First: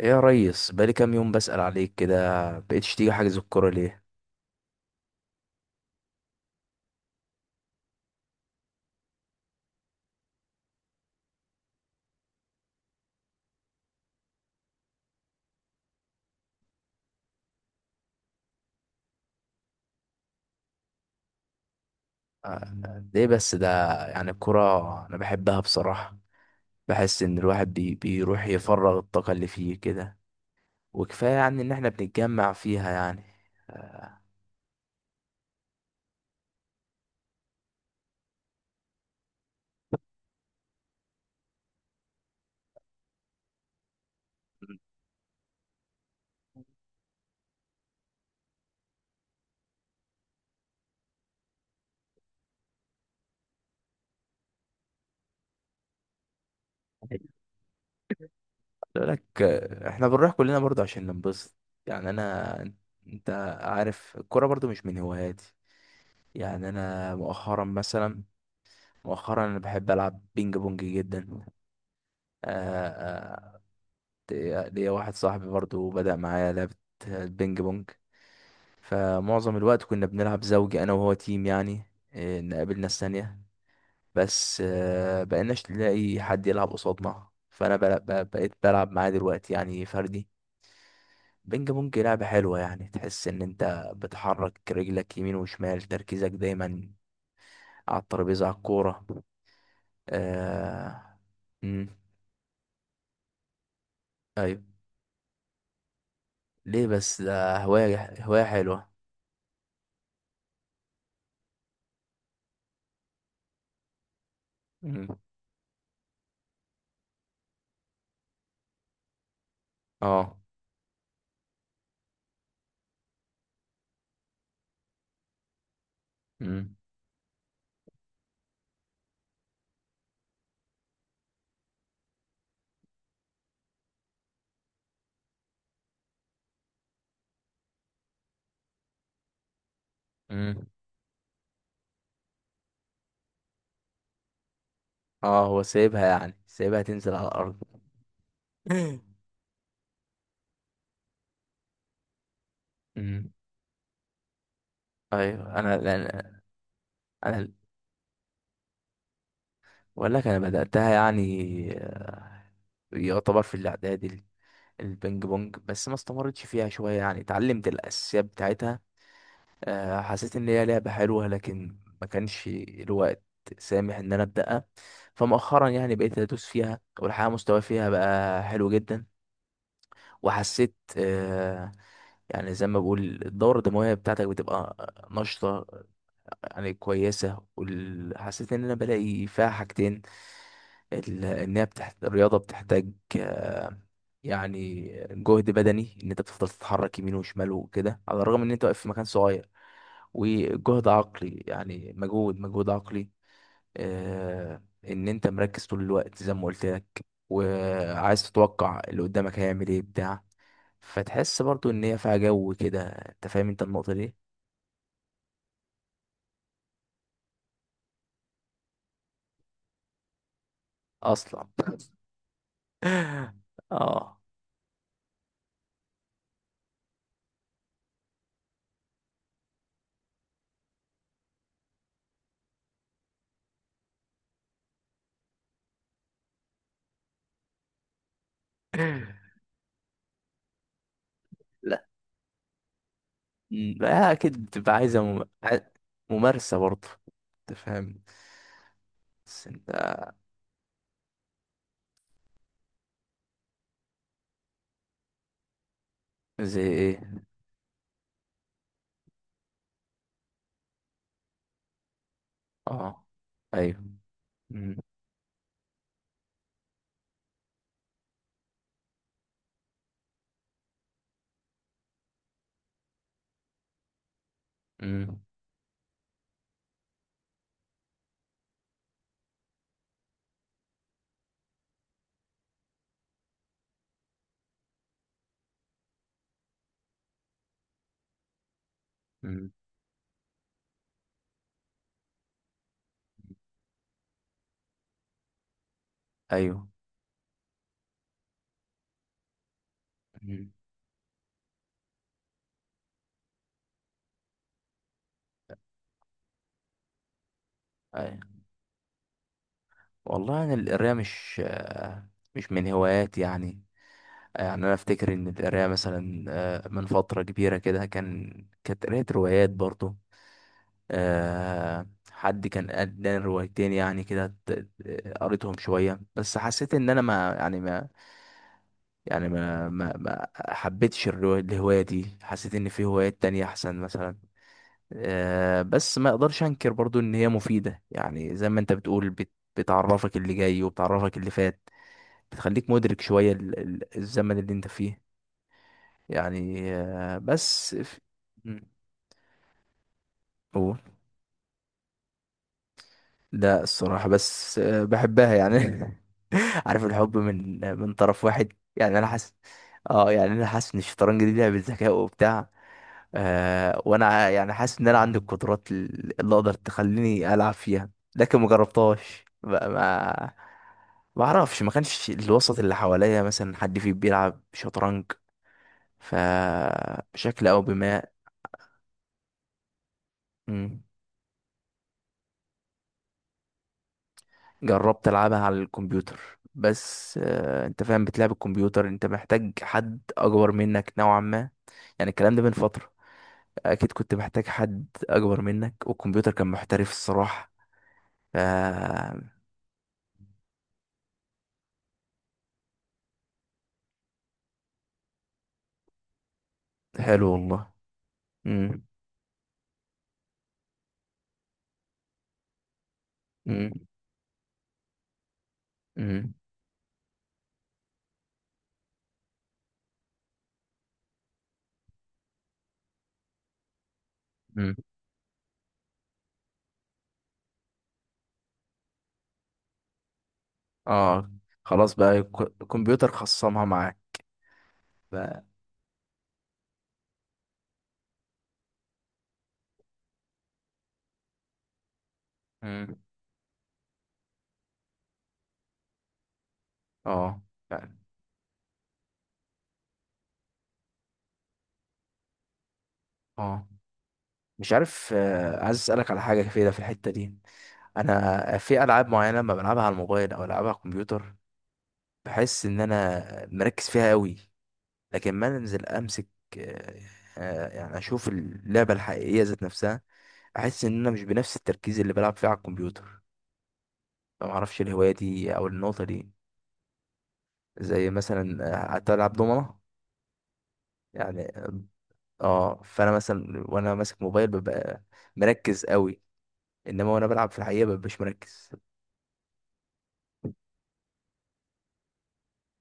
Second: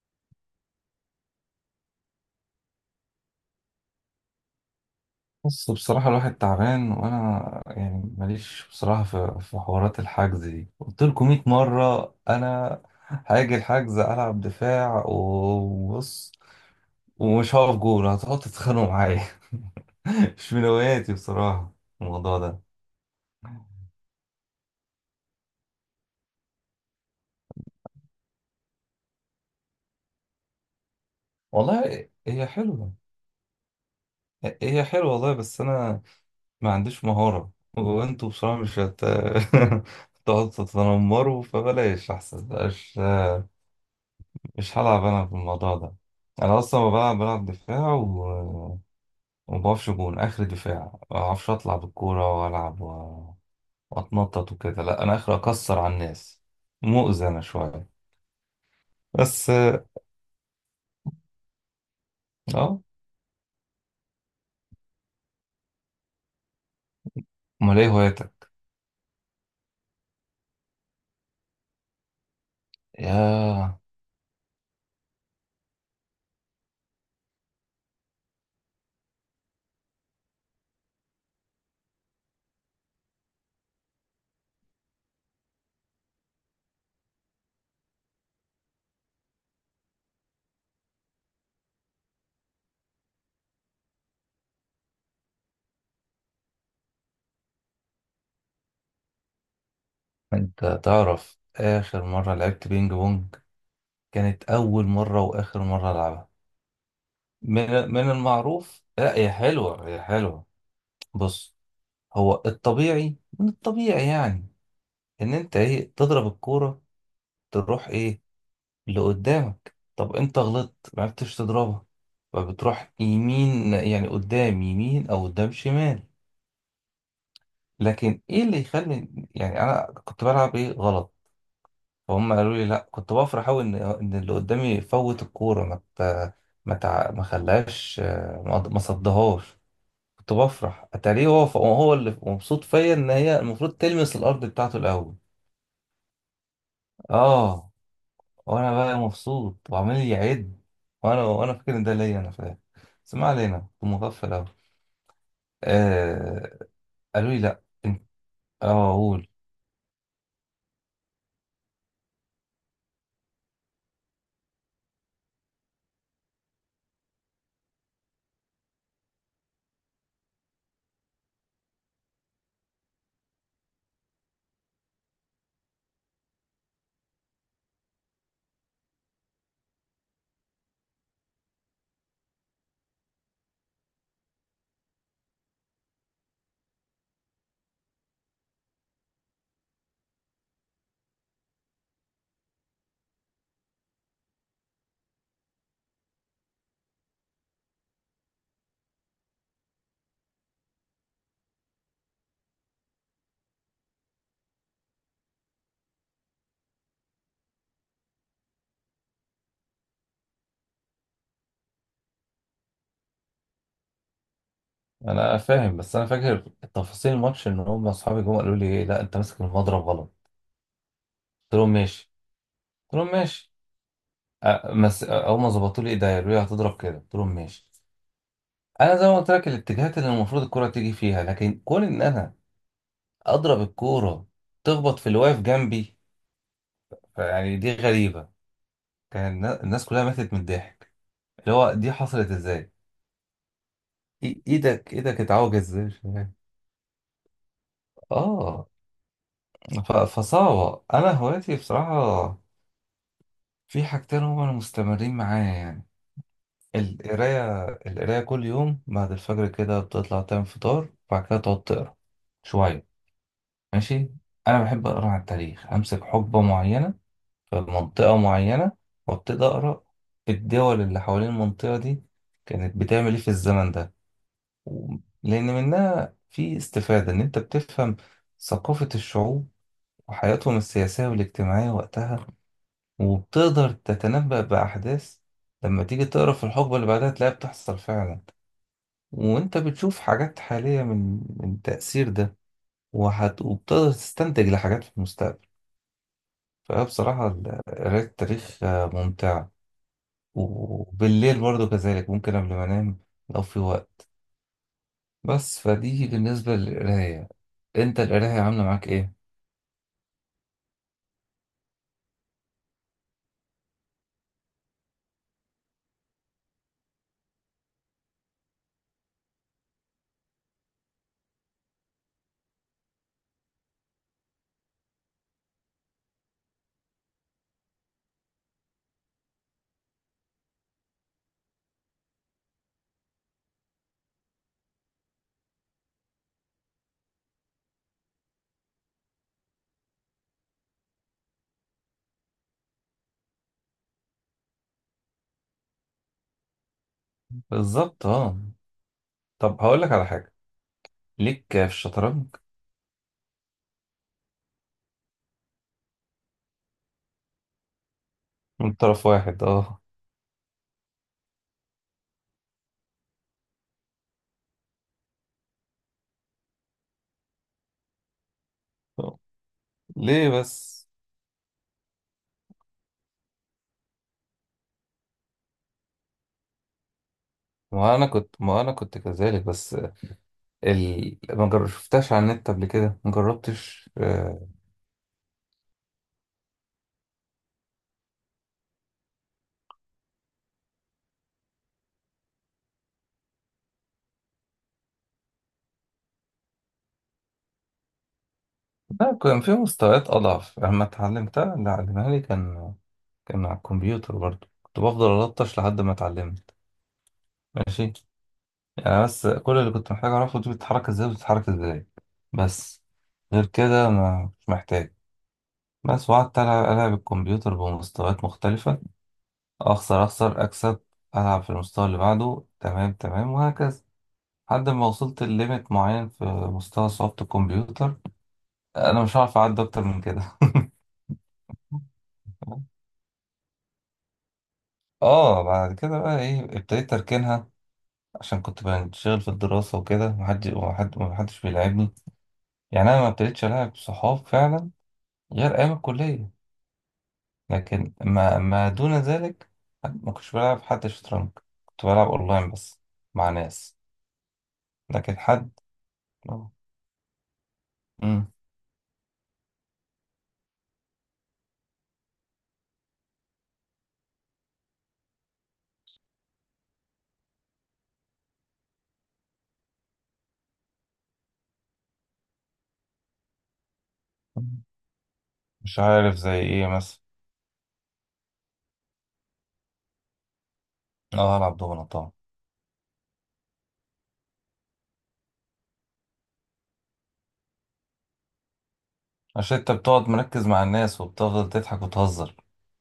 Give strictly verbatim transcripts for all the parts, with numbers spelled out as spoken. ايه يا ريس، بقالي كام يوم بسأل عليك كده، بقيتش تيجي حجز الكورة ليه؟ بص، بصراحة الواحد تعبان وأنا يعني ماليش بصراحة في, في حوارات الحجز دي. قلت لكم مائة مرة أنا هاجي الحجز ألعب دفاع، وبص ومش هقف جول هتقعدوا تتخانقوا معايا. مش من هواياتي بصراحة الموضوع ده. آه، ليه بس ده؟ يعني الكورة انا بحبها بصراحة. بحس ان الواحد بي بيروح يفرغ الطاقة اللي فيه كده. وكفاية يعني ان احنا والله هي بنتجمع فيها حلوة، يعني. آه. هي حلوة والله، بس أنا ما عنديش مهارة. وأنتوا بصراحة مش هت... تقعدوا تتنمروا فبلاش أحسن بلاش. مش هلعب انا في الموضوع ده. انا اصلا ما بلعب، بلعب دفاع و... وما بعرفش جون اخر دفاع. ما بعرفش اطلع بالكوره والعب و... واتنطط وكده. لا، انا اخر اكسر على الناس، مؤذي انا شويه. بقول لك، بس آه، احنا بنروح كلنا برضه عشان ننبسط. يعني انا اه، انت عارف الكورة برضه مش من هواياتي. يعني انا مؤخرا امال ايه مثلا، هوايتك؟ مؤخرا انا بحب العب بينج بونج جدا. آه. آه. يا، ليا ليا واحد صاحبي برضو بدأ معايا لعبة البينج بونج. فمعظم الوقت كنا بنلعب زوجي، أنا وهو تيم يعني. إيه، نقابل ناس تانية. بس آه، بقيناش نلاقي حد يلعب قصادنا، فأنا بل- ب- بقيت بلعب معاه دلوقتي يعني فردي. بينج بونج لعبة حلوة. يعني تحس إن أنت بتحرك رجلك يمين وشمال، تركيزك دايما على الترابيزة، على الكورة. انت آه... تعرف مم. اخر مره لعبت بينج بونج؟ كانت أيوة. اول مره واخر مره العبها. ليه بس ده؟ من من هواية، هواية المعروف، حلوة. لا هي حلوه، هي حلوه. بص، هو الطبيعي، من الطبيعي يعني مم. ان انت ايه تضرب الكوره تروح ايه اللي قدامك. طب اه. انت غلطت ما عرفتش تضربها، فبتروح يمين، يعني قدام يمين او قدام شمال. مم. لكن ايه اللي يخلي، يعني انا كنت بلعب ايه غلط؟ فهم قالوا لي لا، كنت بفرح قوي ان ان اللي قدامي يفوت الكوره، ما ت- ما تع- ما خلاش ما ما صدهاش. كنت مم. بفرح، اتاريه هو هو اللي مبسوط فيا، ان هي المفروض تلمس الارض بتاعته الاول. اه، هو سايبها يعني سايبها تنزل على الارض. اه، وانا بقى مبسوط وعمال يعد. وانا وانا فاكر ان ده ليا، انا فاهم. بس ما امم. علينا، كنت مغفل اوي. ايوه، انا لأن. آه قالوا لي انا لا انت، اه اقول. بقول لك، انا بداتها يعني. آه، يعتبر في الاعدادي ال- البينج بونج، بس ما استمرتش فيها شويه، يعني اتعلمت الاساسيات بتاعتها. آه، حسيت ان هي لعبه حلوه لكن ما كانش الوقت سامح ان انا ابداها. فمؤخرا يعني بقيت ادوس فيها، والحقيقه مستواي فيها بقى حلو جدا. وحسيت آه، يعني زي ما بقول الدورة الدموية بتاعتك بتبقى نشطة، يعني كويسة. وال- حسيت إن أنا بلاقي فيها حاجتين. ال- إن هي بتحت... الرياضة بتحتاج آه، يعني جهد بدني، إن أنت بتفضل تتحرك يمين وشمال وكده على الرغم إن أنت واقف في مكان صغير. وجهد عقلي، يعني مجهود مجهود عقلي. آه، إن أنت مركز طول الوقت زي ما قلت لك، وعايز تتوقع اللي قدامك هيعمل إيه بتاع. فتحس برضو إن هي فيها جو كده، أنت فاهم أنت النقطة دي؟ انا فاهم بس انا فاكر تفاصيل الماتش، ان هم اصحابي جم قالوا لي ايه، لا انت ماسك المضرب غلط. أصلا. قلت لهم ماشي، قلت لهم ماشي. آه. آه مس... آه، اول ما ظبطوا لي ايديا قالوا لي هتضرب كده، قلت لهم ماشي. انا زي ما قلت لك، الاتجاهات اللي المفروض الكرة تيجي فيها، لكن كون ان انا اضرب الكورة تخبط في اللي واقف جنبي، يعني دي غريبة. كان النا- الناس كلها ماتت من الضحك، اللي هو دي حصلت ازاي. مم. لا إي- اكيد بتبقى ايدك عايزه ايدك مم... اتعوج ع- ازاي، مش فاهم. ممارسه برضه. انت فاهم. اه، بس انت. ف- فصعبة. انا هوايتي بصراحة في حاجتين هما اللي مستمرين معايا يعني. زي ايه؟ القراية، القراية كل يوم بعد الفجر كده بتطلع تعمل فطار وبعد كده تقعد تقرا شوية. اه. ايوه. ماشي، انا مم. بحب اقرا عن التاريخ، امسك حقبة معينة في منطقة معينة وابتدي اقرا الدول اللي حوالين المنطقة دي كانت بتعمل ايه في الزمن ده. و- مم. لأن منها في استفادة، إن أنت بتفهم ثقافة الشعوب وحياتهم السياسية والاجتماعية وقتها، وبتقدر تتنبأ بأحداث لما تيجي تقرا في الحقبة اللي بعدها تلاقيها بتحصل فعلا. مم. وأنت بتشوف حاجات حالية من من التأثير ده. وهت... وبتقدر تستنتج لحاجات في المستقبل. ايوه. فبصراحة ال- قراية التاريخ آه، ممتعة. مم. وبالليل برضو كذلك ممكن قبل ما أنام لو في وقت. بس فدي بالنسبة للقراية. انت ايوه القراية عاملة معاك ايه؟ والله، انا القرايه مش آه، مش من هواياتي يعني. يعني انا افتكر ان القرايه مثلا آه، من فتره كبيره كده، كان كانت قرايه روايات برضه. آه، حد كان اداني روايتين يعني كده، ت- قريتهم شويه. بس حسيت ان انا ما، يعني ما، يعني ما ما ما حبيتش الرو- الهواية دي. حسيت ان في هوايات تانية احسن مثلا. آه، بس ما اقدرش انكر برضو ان هي مفيدة، يعني زي ما انت بتقول، بت- بتعرفك اللي جاي وبتعرفك اللي فات، بتخليك مدرك شوية ال- ال- الزمن اللي انت فيه. يعني آه، بس ف- بالظبط، اه. مم. طب هقول لك على حاجة قول. ليك في الشطرنج. لا الصراحة، بس آه، بحبها يعني. عارف الحب من من طرف واحد، من يعني انا طرف حاسس. واحد، اه. اه، يعني انا حاسس ان الشطرنج دي لعبة ذكاء وبتاع. آه وانا يعني حاسس ان انا عندي القدرات اللي اقدر تخليني العب فيها. لكن ما جربتهاش بقى، ليه ما بس؟ ما اعرفش. ما كانش الوسط اللي حواليا مثلا حد فيه بيلعب شطرنج، فبشكل او ما بما. انا كنت ما انا كنت كذلك بس. مم. ال... ما جر- شفتهاش على النت قبل كده، ما جربتش. آه، جربت العبها على الكمبيوتر. بس آه انت فاهم، بتلعب الكمبيوتر انت محتاج حد اكبر منك نوعا ما. يعني الكلام ده من فترة، اكيد كنت محتاج حد اكبر منك، والكمبيوتر كان محترف الصراحة. ف لا، كان في مستويات اضعف لما اتعلمتها. اللي علمها لي كان، كان على الكمبيوتر برضو، كنت بفضل الطش لحد ما اتعلمت. حلو والله. ماشي، امم. يعني بس كل اللي كنت محتاج اعرفه، دي بتتحرك ازاي وبتتحرك ازاي، بس. غير امم. كده ما، مش محتاج. بس امم. وقعدت ألعب ألعب الكمبيوتر بمستويات مختلفة. أخسر، أخسر، أكسب. ألعب في المستوى اللي بعده، تمام تمام، وهكذا لحد امم. ما وصلت لليميت معين في مستوى صعوبة الكمبيوتر. أنا مش هعرف أعدي أكتر من كده. اه. خلاص بقى، الك- الكمبيوتر خصمها معاك. اه، بقى. بعد كده بقى ايه ابتديت اركنها عشان كنت بنشغل في الدراسة وكده، محد وحد محدش بيلعبني. يعني امم. انا ما ابتديتش العب صحاب فعلا غير ايام الكلية. اه. لكن فعلا. ما, ما دون ذلك ما كنتش بلعب حد شطرنج. كنت بلعب اونلاين بس مع اه. ناس. مش عارف، لكن حد، آه، عايز اسالك على حاجه آه. كده في الحته دي. مم. انا في العاب معينه لما بلعبها على الموبايل او العبها على الكمبيوتر، بحس ان انا مركز فيها قوي. لكن ما انزل امسك آه، آه، يعني اشوف اللعبه الحقيقيه ذات نفسها، احس ان انا مش بنفس التركيز اللي بلعب فيه على الكمبيوتر. فما اعرفش الهوايه دي او مش النقطه عارف دي. زي ايه مثلا؟ زي مثلا آه، هتلعب دومنة اه، يعني. العب دومنة طبعا. اه، فانا مثلا وانا ماسك موبايل ببقى مركز قوي، انما وانا بلعب في الحقيقة ببقى مش مركز. عشان انت بتقعد مركز مع الناس وبتفضل تضحك وتهزر.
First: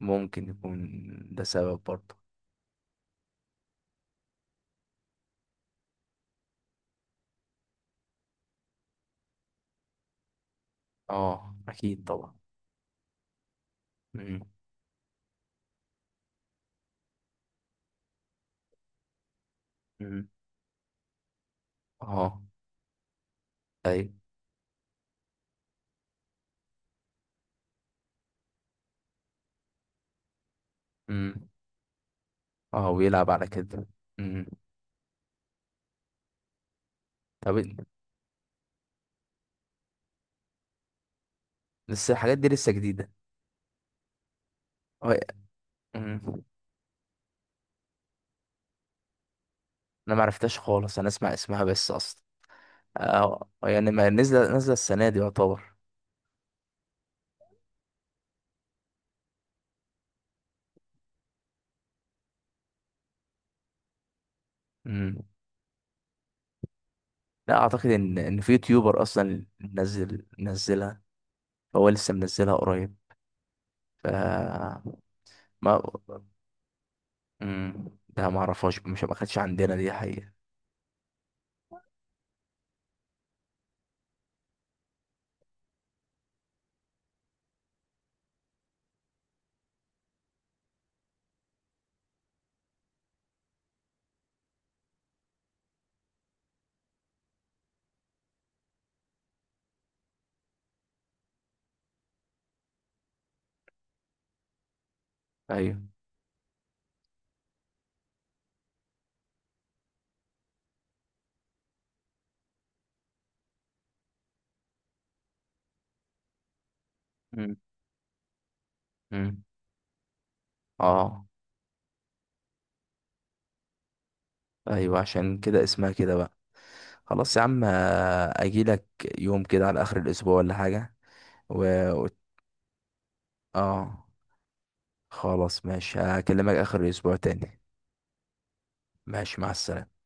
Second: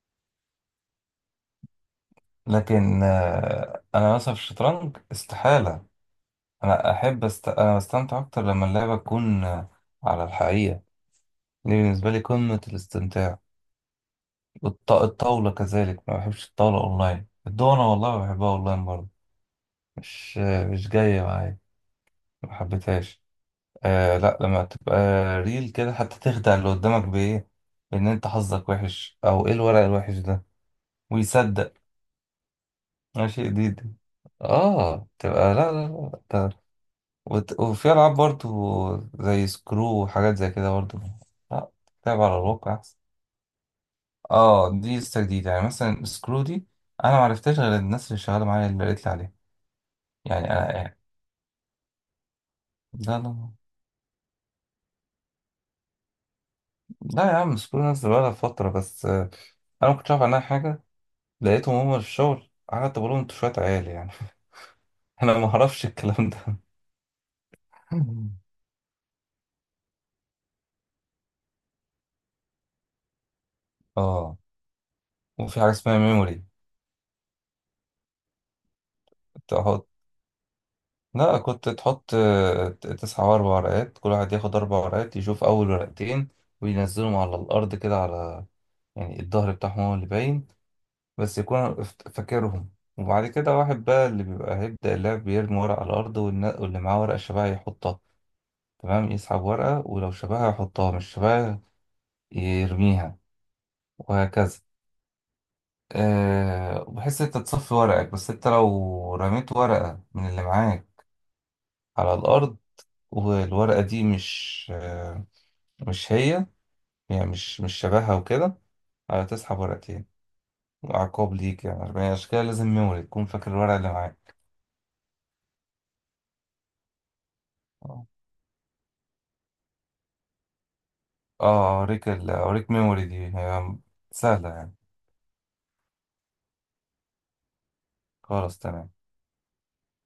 ممكن يكون ده سبب برضه. لكن آه، انا مثلا في الشطرنج استحالة. انا احب است... انا بستمتع اكتر لما اللعبة تكون آه، على الحقيقة. اه دي اكيد بالنسبة لي طبعا. قمة الاستمتاع. مم. والط... الطاولة كذلك، ما بحبش الطاولة اونلاين. الدومنة والله بحبها اونلاين برضه، مم. مش مش جاية معايا، اه. ما حبيتهاش. ايوه. آه، لا لما تبقى ريل كده حتى تخدع اللي قدامك بإيه، إن أنت حظك وحش أو إيه الورق الوحش ده، مم. ويصدق. اه، ويلعب ماشي على كده. جديد. مم. آه تبقى لا لا لا، ده. طب وت- إن- وفي ألعاب برضو زي سكرو وحاجات زي كده برضو. لا، لسه تلعب على الحاجات دي لسه الواقع أحسن. جديدة. آه دي اه. لسه جديدة، يعني مثلا مم. سكرو دي أنا معرفتهاش غير الناس اللي شغالة معايا اللي قالت لي عليها. انا يعني معرفتهاش أنا خالص، يعني، انا اسمع اسمها بس اصلا. لا اه لا. يعني ما نزل نزل السنة دي يعتبر. لا يا عم، مش كل الناس بقالها فترة، بس آه، أنا ما كنتش أعرف عنها حاجة. لقيتهم هما في الشغل قعدت بقول لهم أنتوا شوية عيال يعني. مم. أنا ما أعرفش الكلام ده. لا اعتقد ان ان في يوتيوبر اصلا منزل منزلها، هو لسه منزلها قريب. ف آه، وفي حاجة ما اسمها ميموري. امم ده ما اعرفهاش، مش ما كانتش عندنا تحط، دي حقيقة. لا كنت تحط آه، تسعة وأربع ورقات، كل واحد ياخد أربع ورقات يشوف أول ورقتين وينزلهم على الأرض كده، على يعني الظهر بتاعهم هو اللي باين، بس يكون فت- فاكرهم. وبعد كده واحد بقى اللي بيبقى هيبدأ اللعب بيرمي ورق على الأرض، والنا- واللي معاه ورقة شبه يحطها، تمام، يسحب ورقة ولو شبهها يحطها، مش شبهها يرميها، وهكذا. ايوه. أه، بحيث انت تصفي ورقك. بس انت لو رميت ورقة من اللي معاك على الأرض والورقة دي مش أه، مش هي، يعني امم. مش مش شبهها وكده، أه امم. تسحب ورقتين. اه. وعقاب ليك، يعني عشان كده لازم ميموري تكون فاكر الورقة اللي معاك. ايوه عشان كده اسمها كده بقى. خلاص يا عم، اه، اجي لك يوم كده على اخر الاسبوع ولا حاجة. و... و- اوريك ال- اوريك ميموري دي، هي اه. سهلة يعني. خلاص ماشي، هكلمك اخر الاسبوع تاني. خلاص تمام. ماشي، مع السلامة.